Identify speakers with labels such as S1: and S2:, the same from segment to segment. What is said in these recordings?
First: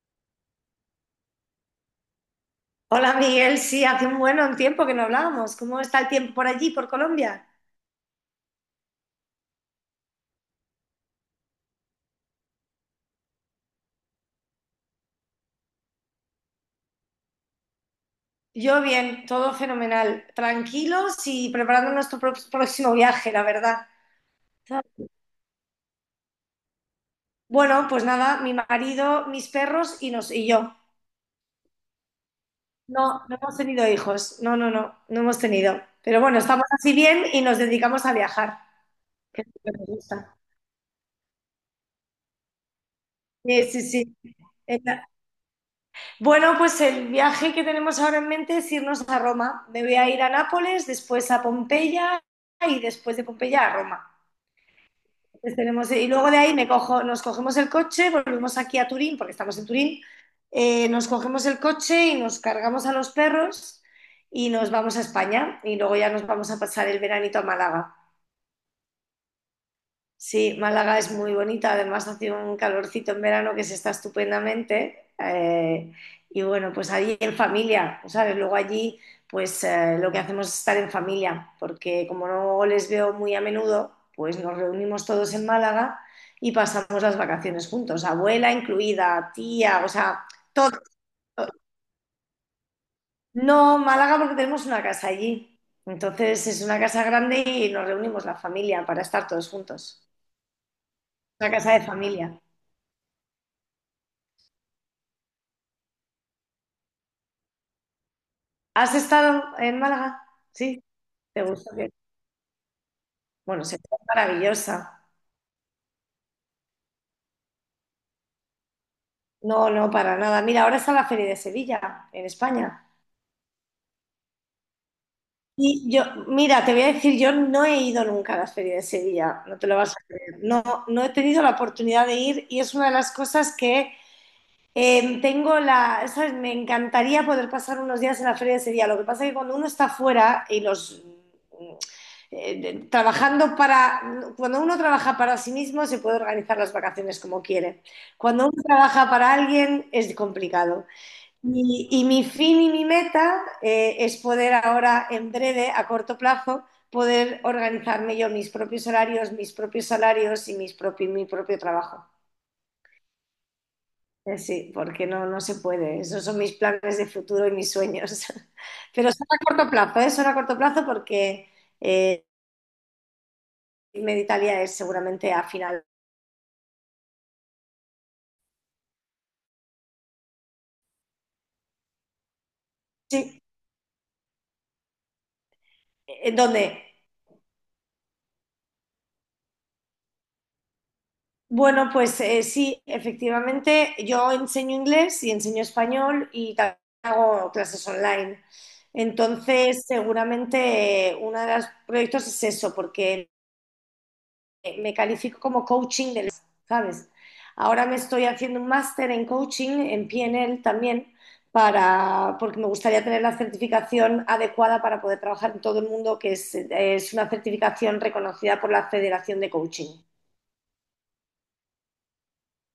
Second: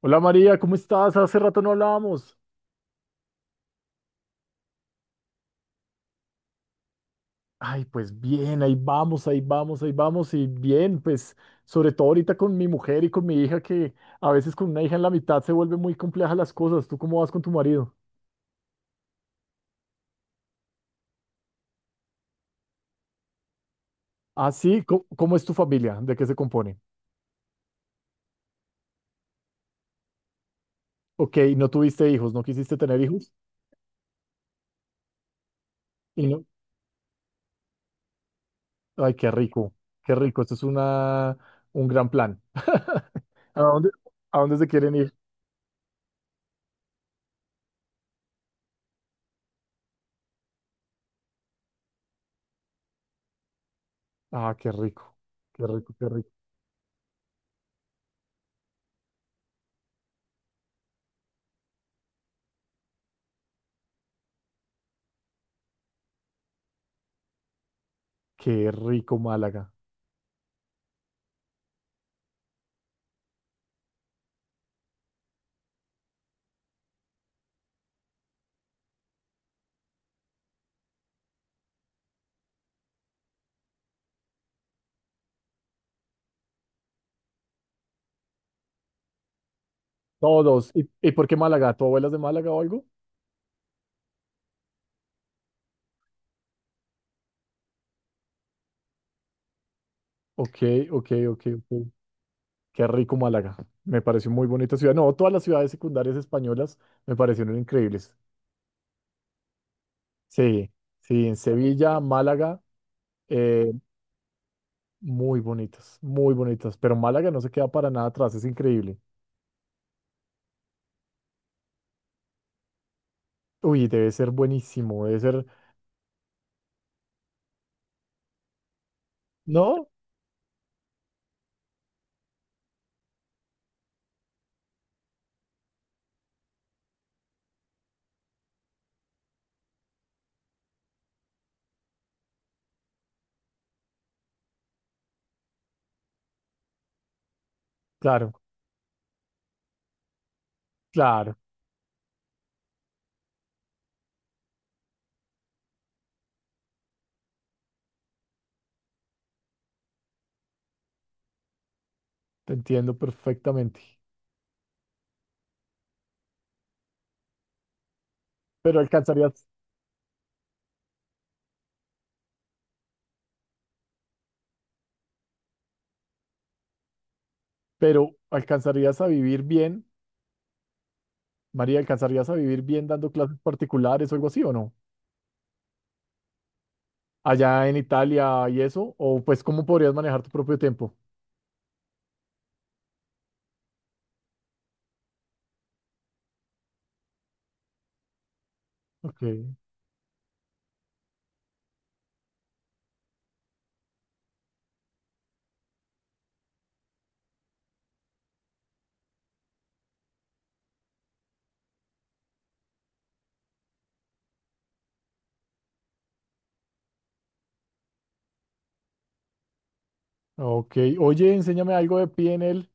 S1: Hola María, ¿cómo estás? Hace rato no hablábamos.
S2: Hola Miguel, sí, hace un buen tiempo que no hablábamos. ¿Cómo está el tiempo por allí, por Colombia?
S1: Ay, pues bien, ahí vamos, ahí vamos, ahí vamos y bien, pues sobre todo ahorita con mi mujer y con mi hija que a veces con una hija en la mitad se vuelven muy complejas las cosas. ¿Tú cómo vas con tu marido?
S2: Yo bien, todo fenomenal. Tranquilos y preparando nuestro próximo viaje, la verdad.
S1: Ah, sí, ¿cómo es tu familia? ¿De qué se compone?
S2: Bueno, pues nada, mi marido, mis perros y, y yo.
S1: Ok, no tuviste hijos, no quisiste tener
S2: No,
S1: hijos
S2: no hemos tenido hijos. No, no, no, no hemos tenido. Pero
S1: y
S2: bueno,
S1: no.
S2: estamos así bien y nos dedicamos a viajar,
S1: Ay,
S2: que es lo que nos
S1: qué
S2: gusta.
S1: rico, esto es un gran plan. ¿A
S2: Sí, sí,
S1: dónde,
S2: sí.
S1: a dónde se quieren ir?
S2: Bueno, pues el viaje que tenemos ahora en mente es irnos a Roma. Me voy a ir a Nápoles, después a Pompeya y después de Pompeya a Roma.
S1: Ah, qué rico,
S2: Entonces
S1: qué
S2: tenemos,
S1: rico, qué
S2: y
S1: rico,
S2: luego de ahí me cojo, nos cogemos el coche, volvemos aquí a Turín, porque estamos en Turín. Nos cogemos el coche y nos cargamos a los perros y nos vamos a España y luego ya nos vamos a pasar el veranito a Málaga.
S1: qué rico Málaga.
S2: Sí, Málaga es muy bonita, además hace un calorcito en verano que se está estupendamente. Y bueno, pues allí en familia, ¿sabes? Luego allí, pues lo que hacemos es estar en familia, porque como no les veo muy a menudo, pues nos reunimos todos en Málaga y pasamos las vacaciones juntos, abuela incluida, tía, o sea,
S1: Todos.
S2: todo.
S1: ¿Y por qué Málaga? ¿Tu abuela es de Málaga o algo?
S2: No, Málaga porque tenemos una casa allí. Entonces es una casa grande y nos reunimos la familia para estar todos juntos.
S1: Ok, ok, ok,
S2: Una casa
S1: ok.
S2: de familia.
S1: Qué rico Málaga. Me pareció muy bonita ciudad. No, todas las ciudades secundarias españolas me parecieron increíbles.
S2: ¿Has estado en Málaga?
S1: Sí,
S2: Sí,
S1: sí, en
S2: te gusta. Bien.
S1: Sevilla, Málaga,
S2: Bueno,
S1: eh,
S2: se es maravillosa.
S1: muy bonitas, muy bonitas. Pero Málaga no se queda para nada atrás, es increíble.
S2: No, no, para nada. Mira, ahora está la Feria de Sevilla, en España.
S1: Uy, debe ser buenísimo, debe ser.
S2: Y yo, mira, te voy a decir, yo no he ido nunca a la Feria de Sevilla, no te lo
S1: ¿No?
S2: vas a creer. No, no he tenido la oportunidad de ir y es una de las cosas que... tengo la, ¿sabes? Me encantaría poder pasar unos días en la feria de Sevilla. Lo que pasa es que cuando uno está fuera y los trabajando para, cuando uno trabaja para sí mismo se puede organizar las vacaciones como quiere.
S1: Claro,
S2: Cuando uno trabaja para alguien es complicado.
S1: claro,
S2: Y mi fin y mi meta es poder ahora, en breve, a corto plazo, poder organizarme yo mis propios horarios, mis propios salarios y mi propio trabajo.
S1: te entiendo perfectamente.
S2: Sí, porque no, no se puede. Esos son mis planes de futuro y mis sueños.
S1: Pero
S2: Pero son a
S1: alcanzarías,
S2: corto plazo, ¿eh? Son a corto plazo porque eh, irme de Italia es seguramente a final.
S1: pero alcanzarías a vivir bien. María, ¿alcanzarías a vivir bien dando clases
S2: Sí,
S1: particulares o algo así o no?
S2: ¿en dónde?
S1: Allá en Italia y eso, o pues cómo podrías manejar tu propio tiempo.
S2: Bueno, pues sí, efectivamente, yo enseño inglés y enseño español y también hago clases online.
S1: Ok,
S2: Entonces, seguramente uno de los proyectos es eso, porque me califico como coaching del, ¿sabes? Ahora me estoy haciendo un máster en coaching, en PNL también, para, porque me gustaría tener la certificación adecuada para poder trabajar en todo el mundo, que es una certificación reconocida por la Federación de Coaching.
S1: ok. Oye, enséñame algo de PNL.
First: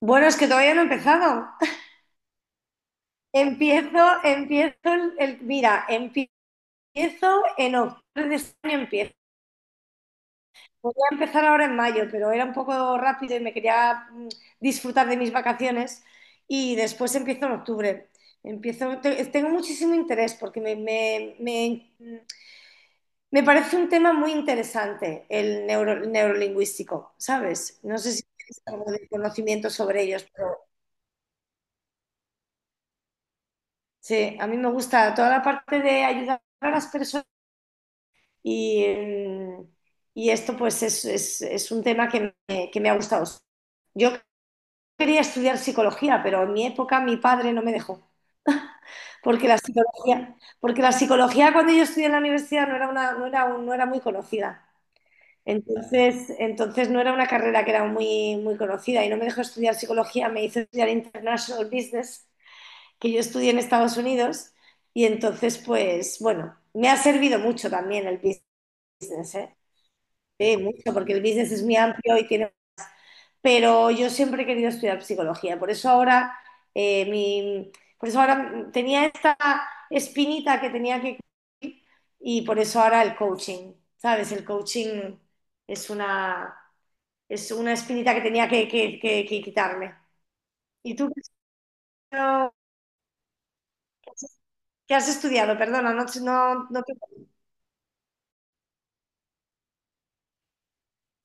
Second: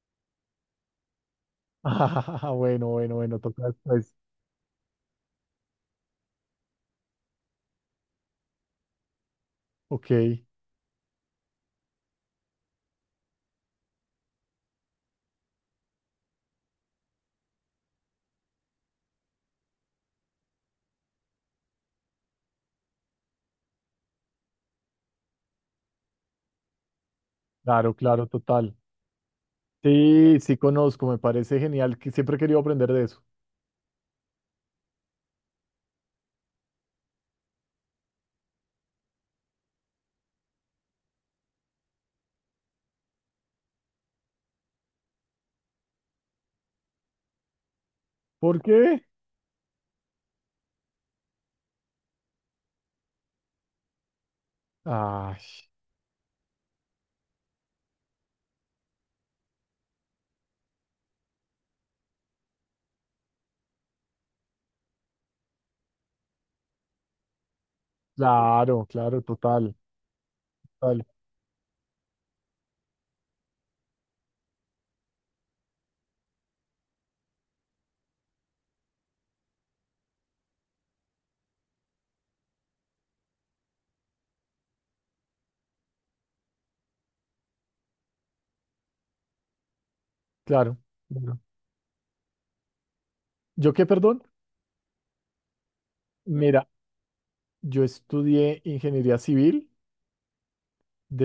S2: Bueno, es que todavía no he empezado.
S1: Ah, bueno, bueno, bueno, toca después.
S2: Empiezo, empiezo, mira, empiezo en octubre de este año, empiezo...
S1: Ok,
S2: Voy a empezar ahora en mayo, pero era un poco rápido y me quería disfrutar de mis vacaciones y después empiezo en octubre. Empiezo, tengo muchísimo interés porque me parece un tema muy interesante el neurolingüístico, ¿sabes?
S1: claro,
S2: No sé si
S1: claro,
S2: tienes
S1: total.
S2: algo de conocimiento sobre ellos,
S1: Sí,
S2: pero
S1: sí conozco, me parece genial, que siempre he querido aprender de eso.
S2: sí, a mí me gusta toda la parte de ayudar a las personas y, y esto pues es un tema que que me ha gustado. Yo quería estudiar psicología, pero en mi época mi padre no me dejó,
S1: ¿Por qué?
S2: porque la psicología cuando yo estudié en la universidad no era una, no era muy conocida.
S1: Ay,
S2: Entonces no era una carrera que era muy, muy conocida y no me dejó estudiar psicología, me hizo estudiar International Business, que yo estudié en Estados Unidos y entonces pues bueno, me ha servido mucho también el
S1: claro, claro,
S2: business, ¿eh?
S1: total,
S2: Sí, mucho,
S1: total,
S2: porque el business es muy amplio y tiene... Pero yo siempre he querido estudiar psicología, por eso ahora, eh, mi, por eso ahora tenía esta espinita que tenía que cubrir y por eso ahora el coaching, ¿sabes? El coaching es una, es una espinita que tenía que, que quitarme.
S1: claro,
S2: ¿Y tú qué has
S1: claro.
S2: estudiado?
S1: ¿Yo qué, perdón?
S2: ¿Qué has estudiado? Perdona,
S1: Mira,
S2: no, te...
S1: yo estudié ingeniería civil.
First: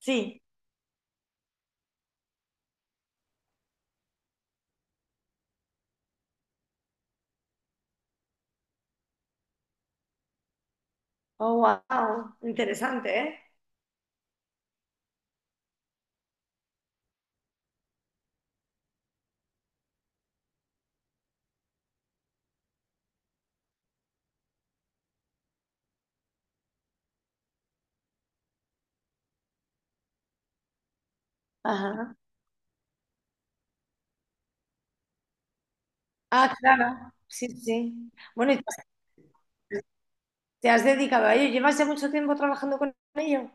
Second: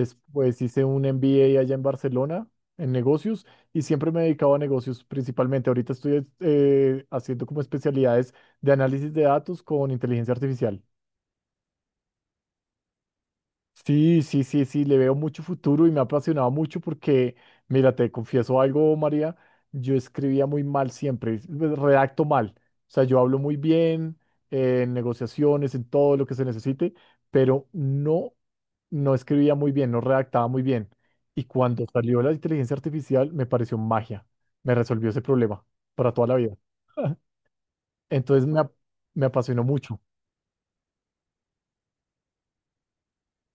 S2: Sí.
S1: hice un MBA allá en Barcelona en negocios y siempre me dedicaba a negocios principalmente. Ahorita estoy haciendo como especialidades de análisis de datos con inteligencia artificial.
S2: Oh, wow. Interesante, ¿eh?
S1: Sí, sí, sí, sí, le veo mucho futuro y me ha apasionado mucho porque, mira, te confieso algo, María, yo escribía muy mal siempre, pues, redacto mal, o sea, yo hablo muy bien en negociaciones, en todo lo que se necesite, pero no, no escribía muy bien, no redactaba muy bien. Y cuando
S2: Ajá.
S1: salió la inteligencia artificial, me pareció magia, me resolvió ese problema para toda la vida.
S2: Ah, claro. Sí, sí.
S1: Entonces
S2: Bueno, y
S1: me,
S2: tú
S1: ap- me apasionó mucho.
S2: te has dedicado a ello. ¿Llevas ya mucho tiempo trabajando con ello?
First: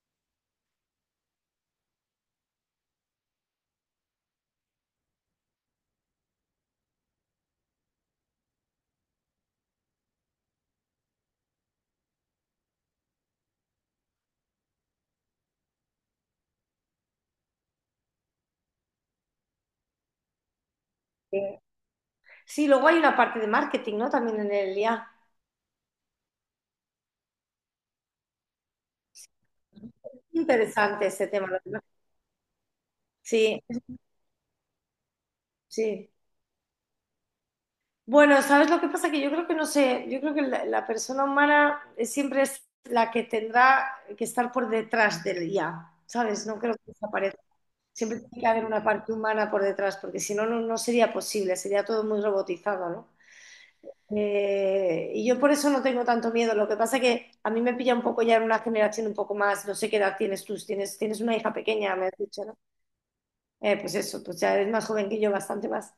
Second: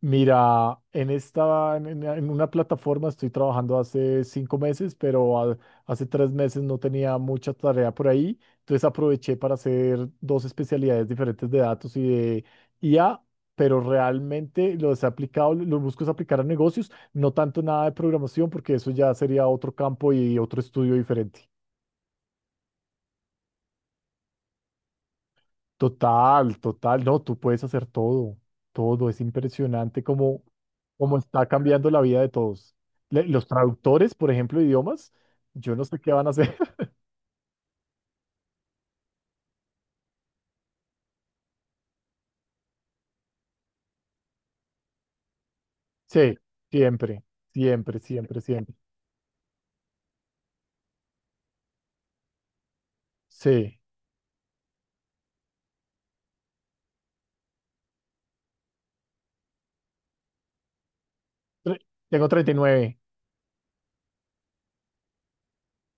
S1: Mira, en esta, en una plataforma estoy trabajando hace 5 meses, pero hace 3 meses no tenía mucha tarea por ahí, entonces aproveché para hacer dos especialidades diferentes de datos y de IA, pero realmente los he aplicado, los busco es aplicar a negocios, no tanto nada de programación, porque eso ya sería otro campo y otro estudio
S2: Sí.
S1: diferente.
S2: Sí, luego hay una parte de marketing, ¿no? También en el IA.
S1: Total, total, no, tú puedes hacer todo, todo, es impresionante cómo,
S2: Interesante
S1: cómo
S2: ese
S1: está
S2: tema, la verdad.
S1: cambiando la vida de todos. Los
S2: Sí,
S1: traductores, por ejemplo, de idiomas, yo no sé
S2: sí.
S1: qué van a hacer.
S2: Bueno, ¿sabes lo que pasa? Que yo creo que no sé, yo creo que la persona humana siempre es la que tendrá que estar por detrás del IA,
S1: Sí,
S2: ¿sabes? No creo que
S1: siempre,
S2: desaparezca.
S1: siempre,
S2: Siempre
S1: siempre,
S2: tiene que haber
S1: siempre.
S2: una parte humana por detrás, porque si no, no, no sería posible, sería todo muy robotizado, ¿no?
S1: Sí,
S2: Y yo por eso no tengo tanto miedo. Lo que pasa que a mí me pilla un poco ya en una generación un poco más, no sé qué edad tienes tú, si tienes, tienes una hija
S1: Tre-
S2: pequeña, me has
S1: tengo
S2: dicho,
S1: treinta y
S2: ¿no?
S1: nueve.
S2: Pues eso, pues ya eres más joven que yo, bastante más.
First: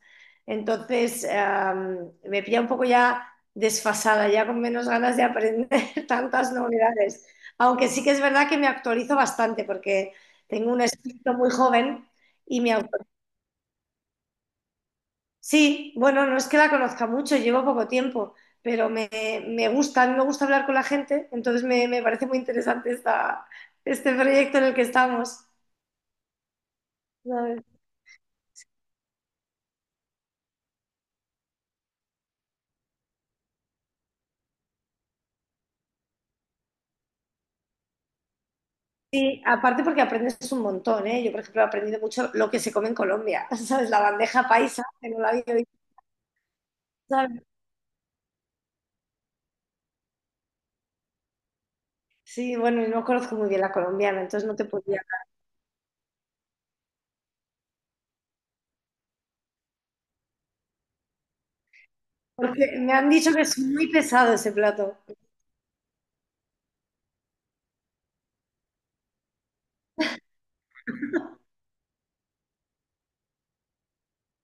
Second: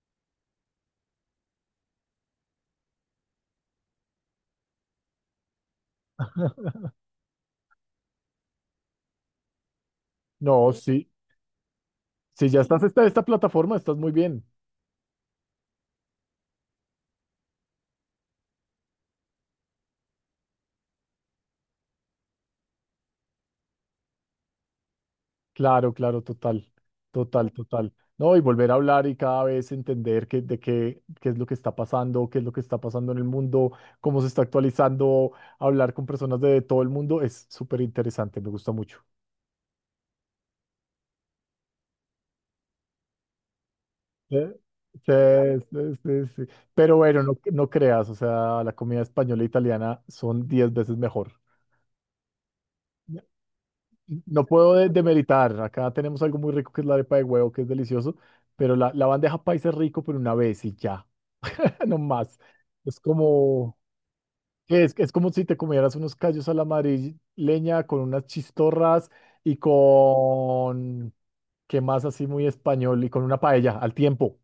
S2: Entonces, me pilla un poco ya desfasada, ya con menos ganas de aprender tantas novedades. Aunque sí que es verdad que me actualizo bastante porque
S1: No,
S2: tengo un
S1: sí,
S2: espíritu muy joven
S1: si ya
S2: y me,
S1: estás en
S2: au-
S1: esta plataforma, estás muy bien.
S2: Sí, bueno, no es que la conozca mucho, llevo poco tiempo, pero me gusta, a mí me gusta hablar con la gente, entonces me parece muy interesante este proyecto en el que estamos.
S1: Claro, claro, total, total,
S2: ¿Sabes?
S1: total. No, y volver a hablar y cada vez entender qué es lo que está pasando, qué es lo que está pasando en el mundo, cómo se está actualizando, hablar con personas de todo el mundo es súper interesante, me gusta mucho.
S2: Sí, aparte porque aprendes un montón, ¿eh? Yo, por ejemplo, he aprendido mucho lo que se come en Colombia, ¿sabes? La bandeja
S1: Eh,
S2: paisa, que
S1: Sí,
S2: no la había visto,
S1: sí, sí, sí. Pero bueno, no,
S2: ¿sabes?
S1: no creas, o sea, la comida española e italiana son 10 veces mejor.
S2: Sí, bueno, y no
S1: No
S2: conozco muy bien la colombiana,
S1: no
S2: entonces no te
S1: puedo
S2: podía.
S1: demeritar, acá tenemos algo muy rico que es la arepa de huevo, que es delicioso, pero la bandeja paisa es rico, pero una vez y ya. No más.
S2: Porque me
S1: Es
S2: han dicho que es
S1: como,
S2: muy pesado ese plato.
S1: es como si te comieras unos callos a la madrileña con unas chistorras y ¿qué más así muy español? Y con una paella al tiempo.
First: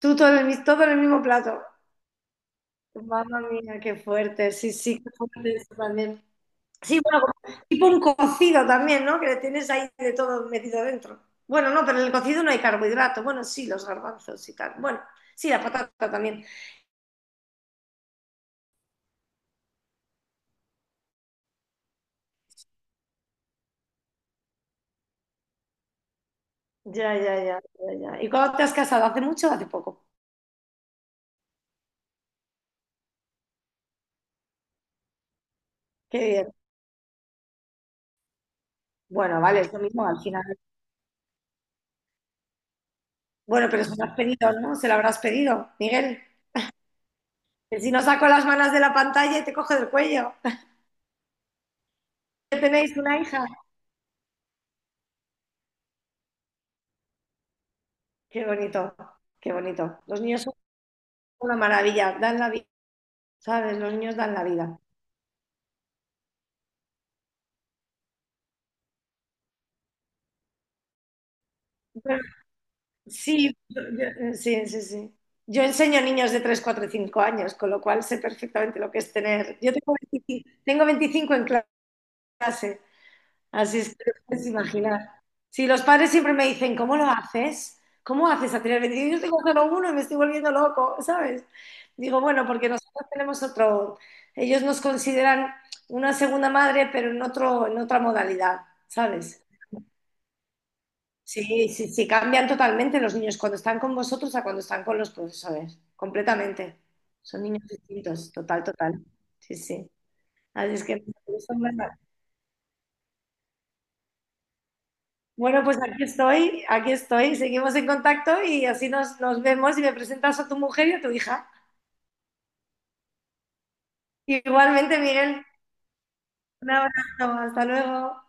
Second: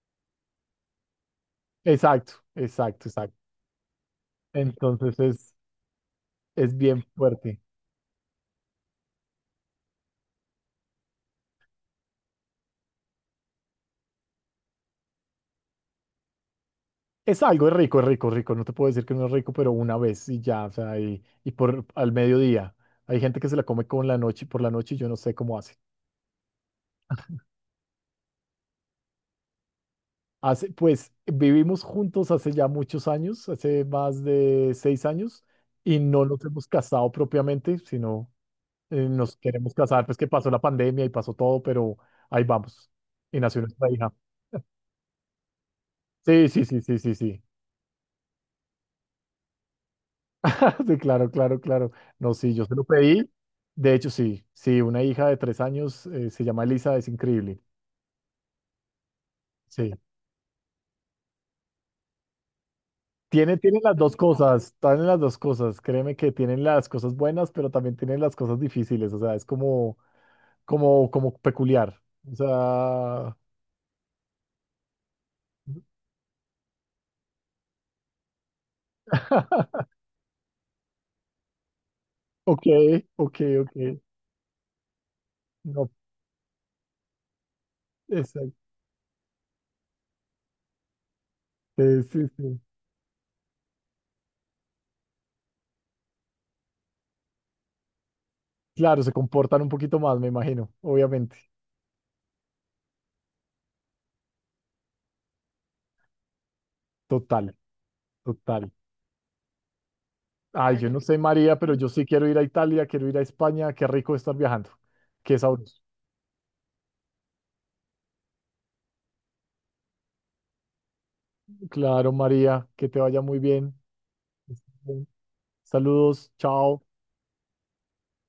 S2: Tú todo en todo en el mismo plato.
S1: Exacto, exacto, exacto.
S2: Mamma mía, qué fuerte, sí, sí, qué
S1: Entonces es,
S2: fuerte eso también.
S1: es
S2: Sí,
S1: bien
S2: bueno,
S1: fuerte.
S2: como tipo un cocido también, ¿no? Que le tienes ahí de todo metido dentro. Bueno, no, pero en el cocido no hay carbohidrato. Bueno, sí, los garbanzos y tal. Bueno, sí, la patata también.
S1: Es algo, es rico, rico. No te puedo decir que no es rico, pero una vez y ya, o sea, y por al mediodía. Hay gente que se la come con la noche, por la noche y yo no sé cómo hace.
S2: Ya, ya, ya, ya, ya. ¿Y cuándo te has casado? ¿Hace mucho o hace poco?
S1: Pues vivimos juntos hace ya muchos años, hace más de 6 años, y
S2: Qué
S1: no nos
S2: bien.
S1: hemos casado propiamente, sino nos
S2: Bueno, vale, es
S1: queremos
S2: lo
S1: casar,
S2: mismo
S1: pues
S2: al
S1: que
S2: final.
S1: pasó la pandemia y pasó todo, pero ahí vamos. Y nació
S2: Bueno, pero
S1: nuestra
S2: se lo
S1: hija.
S2: has pedido, ¿no? Se lo habrás pedido, Miguel.
S1: Sí, sí, sí, sí, sí, sí.
S2: Que si no saco las manos de la pantalla y te coge del cuello.
S1: Sí, claro, claro, claro. No, sí,
S2: Que
S1: yo se lo
S2: tenéis una
S1: pedí.
S2: hija.
S1: De hecho, sí, sí, una hija de 3 años, se llama Elisa, es increíble.
S2: Qué bonito, qué
S1: Sí.
S2: bonito. Los niños son una maravilla, dan la vida,
S1: Tiene,
S2: ¿sabes?
S1: tiene
S2: Los
S1: las
S2: niños
S1: dos
S2: dan la
S1: cosas,
S2: vida.
S1: tienen las dos cosas. Créeme que tienen las cosas buenas, pero también tienen las cosas difíciles. O sea, es como peculiar. O sea,
S2: Sí, sí, sí, sí. Yo enseño a niños de 3, 4 y 5 años, con lo cual sé perfectamente lo que es tener. Yo tengo 25 Tengo 25 en
S1: ok,
S2: clase,
S1: ok, ok.
S2: así es que te puedes imaginar. Sí, los
S1: No,
S2: padres siempre me dicen, ¿cómo lo haces? ¿Cómo haces a
S1: exacto.
S2: tener veinticinco? Yo tengo solo uno y me estoy volviendo loco, ¿sabes? Digo,
S1: Sí,
S2: bueno,
S1: sí.
S2: porque nosotros tenemos otro, ellos nos consideran una segunda madre, pero en otra modalidad,
S1: Claro, se
S2: ¿sabes?
S1: comportan un poquito más, me imagino, obviamente.
S2: Sí, sí, sí, cambian totalmente los niños cuando están con vosotros a cuando están con los profesores, completamente. Son
S1: Total,
S2: niños distintos, total,
S1: total.
S2: total. Sí, sí. Así
S1: Ay,
S2: es
S1: yo
S2: que
S1: no
S2: eso
S1: sé, María,
S2: es
S1: pero yo
S2: verdad.
S1: sí quiero ir a Italia, quiero ir a España. Qué rico estar viajando. Qué
S2: Bueno, pues
S1: sabroso.
S2: aquí estoy, seguimos en contacto y así nos vemos y me presentas a tu mujer y a tu hija.
S1: Claro, María, que te vaya muy bien.
S2: Igualmente, Miguel,
S1: Saludos,
S2: un
S1: chao.
S2: abrazo, hasta luego.